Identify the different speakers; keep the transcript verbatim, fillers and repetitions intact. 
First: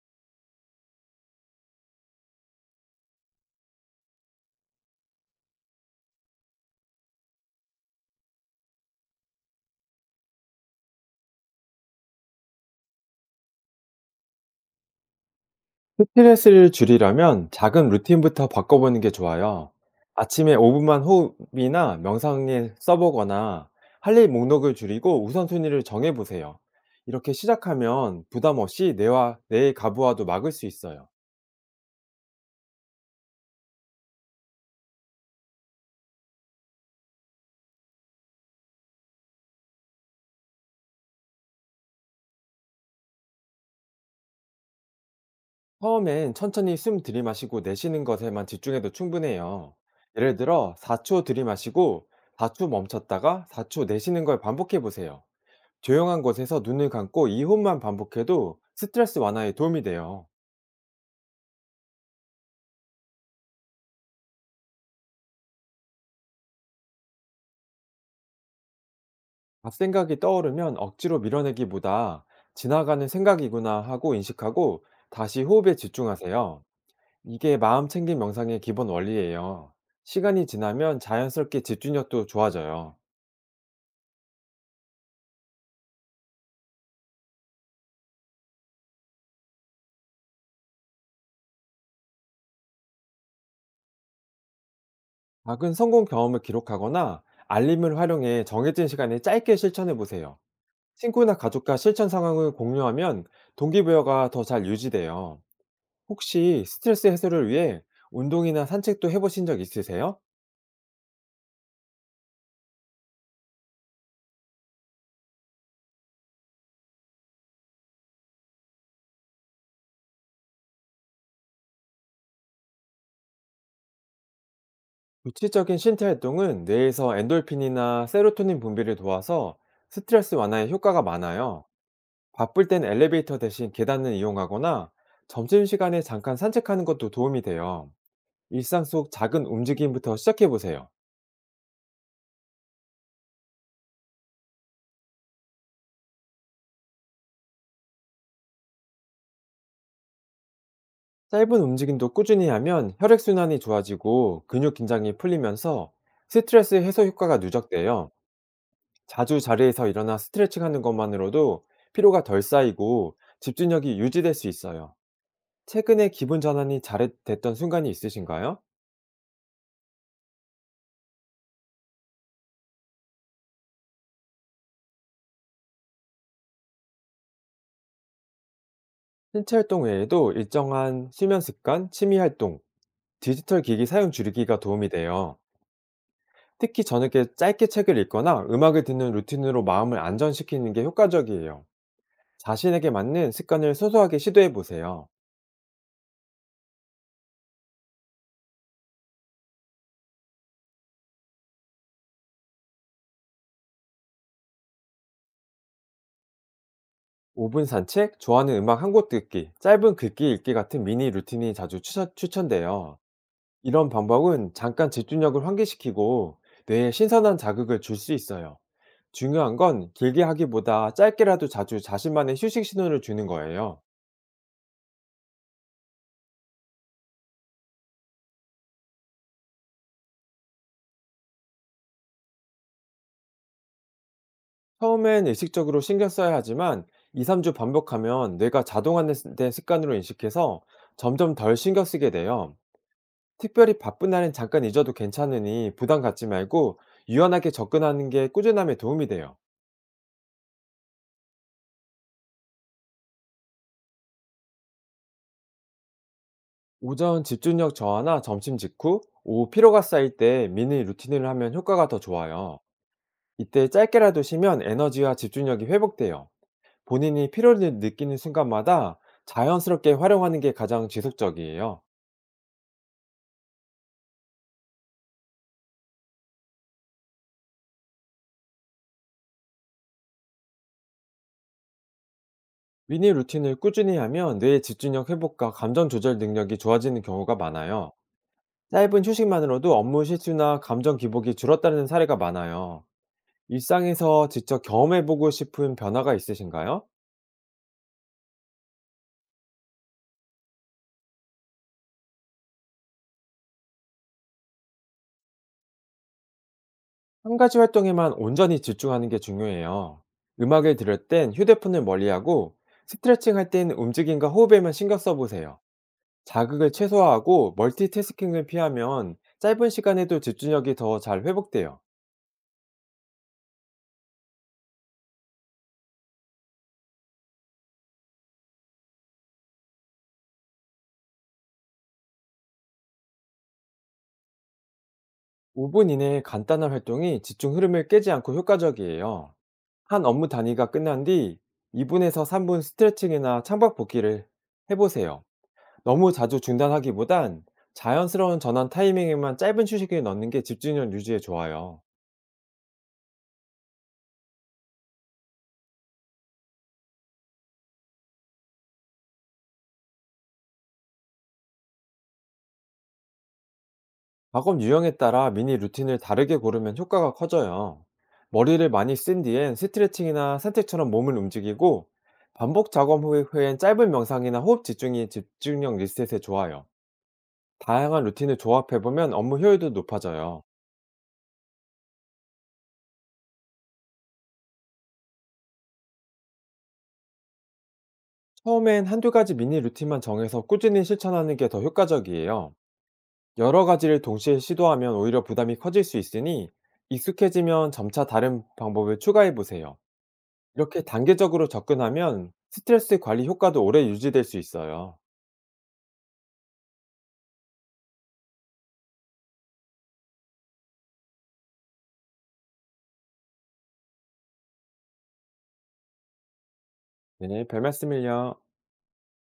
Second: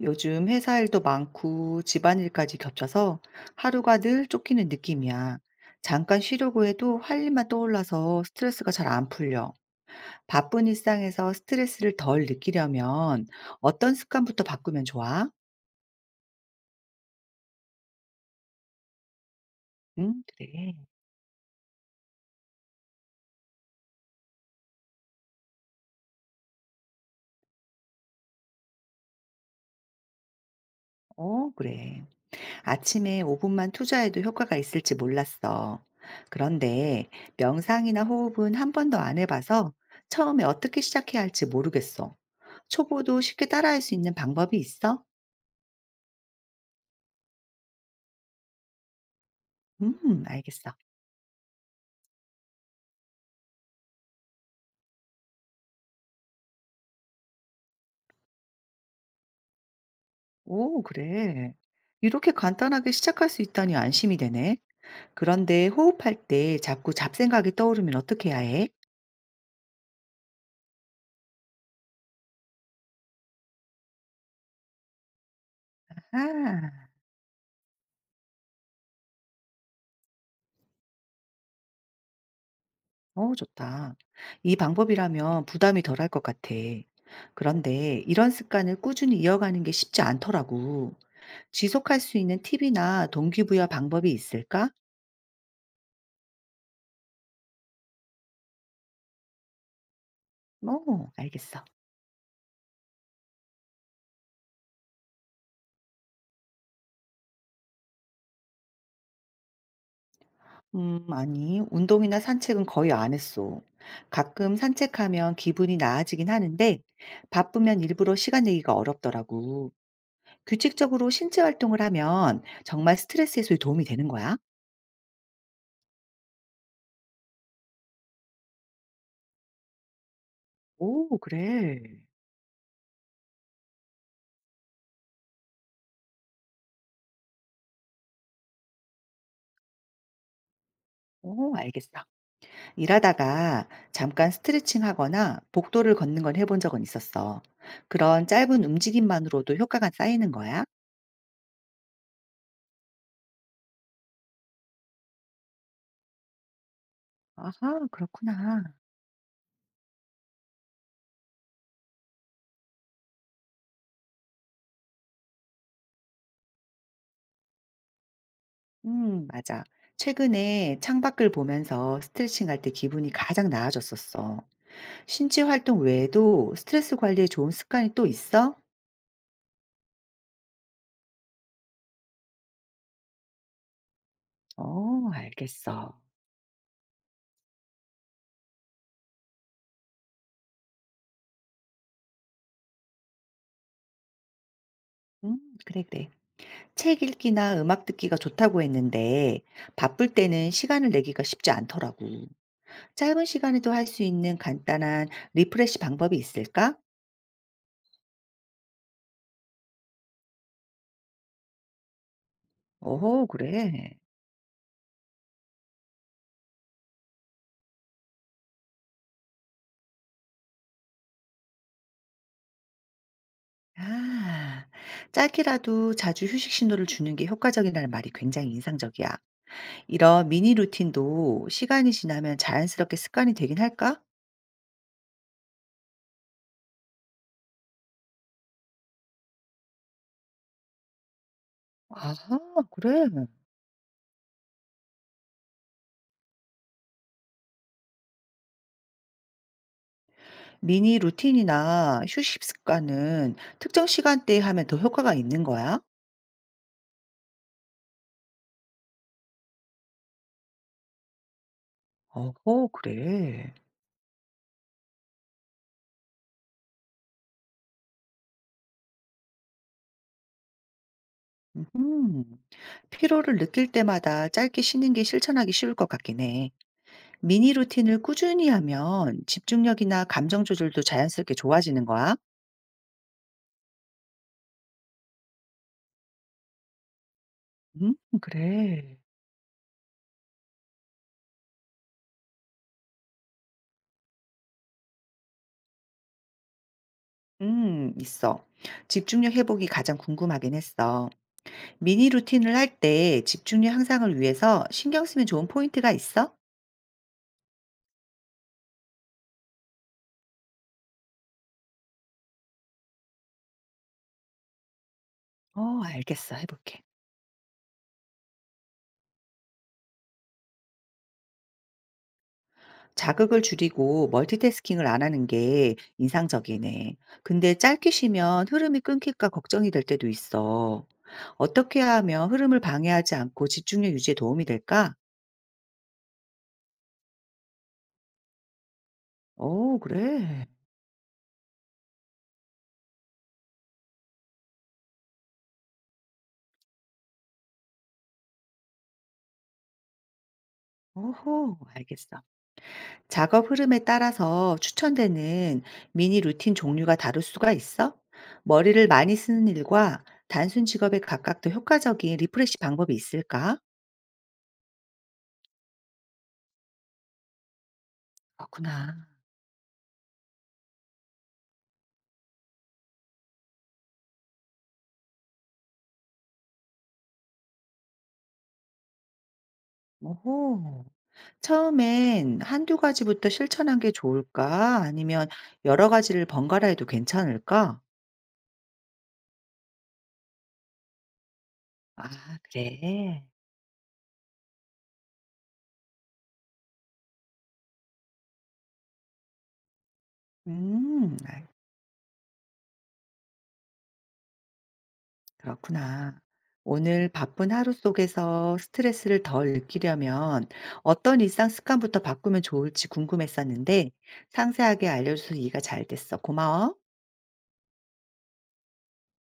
Speaker 1: 요즘 회사 일도 많고 집안일까지 겹쳐서 하루가 늘 쫓기는 느낌이야. 잠깐 쉬려고 해도 할 일만 떠올라서 스트레스가 잘 안 풀려. 바쁜 일상에서 스트레스를 덜 느끼려면 어떤 습관부터 바꾸면 좋아?
Speaker 2: 스트레스를 줄이려면 작은 루틴부터 바꿔보는 게 좋아요.
Speaker 1: 응?
Speaker 2: 아침에
Speaker 1: 그래.
Speaker 2: 오 분만 호흡이나 명상에 써보거나 할 일 목록을 줄이고 우선순위를 정해보세요. 이렇게 시작하면 부담 없이 뇌와 뇌의 가부화도 막을 수 있어요.
Speaker 1: 어, 그래. 아침에 오 분만 투자해도 효과가 있을지 몰랐어. 그런데 명상이나 호흡은 한 번도 안 해봐서 처음에 어떻게 시작해야 할지 모르겠어. 초보도 쉽게 따라할 수 있는 방법이 있어?
Speaker 2: 처음엔 천천히 숨 들이마시고 내쉬는 것에만 집중해도 충분해요.
Speaker 1: 음,
Speaker 2: 예를
Speaker 1: 알겠어.
Speaker 2: 들어 사 초 들이마시고 사 초 멈췄다가 사 초 내쉬는 걸 반복해보세요. 조용한 곳에서 눈을 감고 이 호흡만 반복해도 스트레스 완화에 도움이 돼요.
Speaker 1: 오, 그래. 이렇게 간단하게 시작할 수 있다니 안심이 되네. 그런데 호흡할 때 자꾸 잡생각이 떠오르면 어떻게 해야 해?
Speaker 2: 앞 생각이 떠오르면 억지로 밀어내기보다 지나가는 생각이구나 하고 인식하고 다시 호흡에 집중하세요.
Speaker 1: 아,
Speaker 2: 이게 마음 챙김 명상의 기본 원리예요. 시간이 지나면 자연스럽게 집중력도 좋아져요.
Speaker 1: 어, 좋다. 이 방법이라면 부담이 덜할 것 같아. 그런데 이런 습관을 꾸준히 이어가는 게 쉽지 않더라고. 지속할 수 있는 팁이나 동기부여 방법이 있을까?
Speaker 2: 작은 성공 경험을 기록하거나 알림을 활용해 정해진 시간에 짧게 실천해 보세요.
Speaker 1: 어,
Speaker 2: 친구나
Speaker 1: 알겠어.
Speaker 2: 가족과 실천 상황을 공유하면 동기부여가 더 잘 유지돼요. 혹시 스트레스 해소를 위해 운동이나 산책도 해보신 적 있으세요?
Speaker 1: 음, 아니, 운동이나 산책은 거의 안 했어. 가끔 산책하면 기분이 나아지긴 하는데, 바쁘면 일부러 시간 내기가 어렵더라고. 규칙적으로 신체 활동을 하면 정말 스트레스 해소에 도움이 되는 거야?
Speaker 2: 구체적인 신체 활동은 뇌에서 엔돌핀이나 세로토닌 분비를 도와서 스트레스 완화에 효과가
Speaker 1: 오,
Speaker 2: 많아요.
Speaker 1: 그래.
Speaker 2: 바쁠 땐 엘리베이터 대신 계단을 이용하거나 점심시간에 잠깐 산책하는 것도 도움이 돼요. 일상 속 작은 움직임부터 시작해보세요.
Speaker 1: 오, 알겠어. 일하다가 잠깐 스트레칭 하거나 복도를 걷는 건 해본 적은 있었어. 그런 짧은 움직임만으로도 효과가 쌓이는 거야?
Speaker 2: 짧은 움직임도 꾸준히 하면 혈액순환이 좋아지고 근육 긴장이 풀리면서 스트레스 해소 효과가
Speaker 1: 아하,
Speaker 2: 누적돼요.
Speaker 1: 그렇구나.
Speaker 2: 자주 자리에서 일어나 스트레칭 하는 것만으로도 피로가 덜 쌓이고 집중력이 유지될 수 있어요. 최근에 기분 전환이 잘 됐던 순간이 있으신가요?
Speaker 1: 음, 맞아. 최근에 창밖을 보면서 스트레칭 할 때 기분이 가장 나아졌었어. 신체 활동 외에도 스트레스 관리에 좋은 습관이 또 있어?
Speaker 2: 신체 활동 외에도 일정한 수면 습관, 취미 활동, 디지털 기기 사용 줄이기가 도움이
Speaker 1: 어,
Speaker 2: 돼요.
Speaker 1: 알겠어.
Speaker 2: 특히 저녁에 짧게 책을 읽거나 음악을 듣는 루틴으로 마음을 안전시키는 게 효과적이에요. 자신에게 맞는 습관을 소소하게 시도해 보세요.
Speaker 1: 음, 그래, 그래. 책 읽기나 음악 듣기가 좋다고 했는데, 바쁠 때는 시간을 내기가 쉽지 않더라고. 짧은 시간에도 할 수 있는 간단한 리프레시 방법이 있을까?
Speaker 2: 오 분 산책, 좋아하는 음악 한 곡 듣기, 짧은 글기 읽기 같은 미니 루틴이 자주 추천, 추천돼요.
Speaker 1: 오호,
Speaker 2: 이런
Speaker 1: 그래.
Speaker 2: 방법은 잠깐 집중력을 환기시키고 뇌에 신선한 자극을 줄 수 있어요. 중요한 건 길게 하기보다 짧게라도 자주 자신만의 휴식 신호를 주는 거예요.
Speaker 1: 아, 짧게라도 자주 휴식 신호를 주는 게 효과적이라는 말이 굉장히 인상적이야. 이런 미니 루틴도 시간이 지나면 자연스럽게 습관이 되긴 할까?
Speaker 2: 처음엔 의식적으로 신경 써야 하지만 이, 삼 주 반복하면 뇌가 자동화된 습- 된 습관으로 인식해서 점점 덜 신경 쓰게
Speaker 1: 아,
Speaker 2: 돼요.
Speaker 1: 그래.
Speaker 2: 특별히 바쁜 날엔 잠깐 잊어도 괜찮으니 부담 갖지 말고 유연하게 접근하는 게 꾸준함에 도움이 돼요.
Speaker 1: 미니 루틴이나 휴식 습관은 특정 시간대에 하면 더 효과가 있는 거야?
Speaker 2: 오전 집중력 저하나 점심 직후, 오후 피로가 쌓일 때 미니 루틴을 하면 효과가 더 좋아요.
Speaker 1: 어허, 그래.
Speaker 2: 이때 짧게라도 쉬면 에너지와 집중력이 회복돼요. 본인이 피로를 느끼는 순간마다 자연스럽게 활용하는 게 가장 지속적이에요.
Speaker 1: 음, 피로를 느낄 때마다 짧게 쉬는 게 실천하기 쉬울 것 같긴 해. 미니 루틴을 꾸준히 하면 집중력이나 감정 조절도 자연스럽게 좋아지는 거야?
Speaker 2: 미니 루틴을 꾸준히 하면 뇌의 집중력 회복과 감정 조절 능력이 좋아지는 경우가 많아요.
Speaker 1: 음, 그래.
Speaker 2: 짧은 휴식만으로도 업무 실수나 감정 기복이 줄었다는 사례가 많아요. 일상에서 직접 경험해보고 싶은 변화가 있으신가요?
Speaker 1: 음, 있어. 집중력 회복이 가장 궁금하긴 했어. 미니 루틴을 할 때 집중력 향상을 위해서 신경 쓰면 좋은 포인트가 있어?
Speaker 2: 한 가지 활동에만 온전히 집중하는 게 중요해요. 음악을 들을 땐 휴대폰을 멀리하고 스트레칭 할 땐 움직임과 호흡에만 신경 써보세요.
Speaker 1: 어, 알겠어.
Speaker 2: 자극을
Speaker 1: 해볼게.
Speaker 2: 최소화하고 멀티태스킹을 피하면 짧은 시간에도 집중력이 더 잘 회복돼요.
Speaker 1: 자극을 줄이고 멀티태스킹을 안 하는 게 인상적이네. 근데 짧게 쉬면 흐름이 끊길까 걱정이 될 때도 있어. 어떻게 하면 흐름을 방해하지 않고 집중력 유지에 도움이 될까?
Speaker 2: 오 분 이내의 간단한 활동이 집중 흐름을 깨지 않고 효과적이에요.
Speaker 1: 오,
Speaker 2: 한 업무
Speaker 1: 그래.
Speaker 2: 단위가 끝난 뒤 이 분에서 삼 분 스트레칭이나 창밖 복기를 해보세요. 너무 자주 중단하기보단 자연스러운 전환 타이밍에만 짧은 휴식을 넣는 게 집중력 유지에
Speaker 1: 오호,
Speaker 2: 좋아요.
Speaker 1: 알겠어. 작업 흐름에 따라서 추천되는 미니 루틴 종류가 다를 수가 있어? 머리를 많이 쓰는 일과 단순 직업에 각각 더 효과적인 리프레시 방법이 있을까?
Speaker 2: 작업 유형에 따라 미니 루틴을 다르게 고르면 효과가 커져요. 머리를 많이
Speaker 1: 그렇구나.
Speaker 2: 쓴 뒤엔 스트레칭이나 산책처럼 몸을 움직이고 반복 작업 후에- 후엔 짧은 명상이나 호흡 집중이 집중력 리셋에 좋아요. 다양한 루틴을 조합해보면 업무 효율도 높아져요.
Speaker 1: 오호. 처음엔 한두 가지부터 실천한 게 좋을까? 아니면 여러 가지를 번갈아 해도 괜찮을까?
Speaker 2: 처음엔 한두 가지 미니 루틴만 정해서 꾸준히 실천하는 게 더
Speaker 1: 아,
Speaker 2: 효과적이에요.
Speaker 1: 그래.
Speaker 2: 여러 가지를 동시에 시도하면 오히려 부담이 커질 수 있으니 익숙해지면 점차 다른 방법을 추가해 보세요. 이렇게
Speaker 1: 음,
Speaker 2: 단계적으로 접근하면 스트레스 관리 효과도 오래 유지될 수 있어요.
Speaker 1: 그렇구나. 오늘 바쁜 하루 속에서 스트레스를 덜 느끼려면 어떤 일상 습관부터 바꾸면 좋을지 궁금했었는데 상세하게 알려줘서 이해가 잘 됐어. 고마워.
Speaker 2: 네, 별 말씀을요.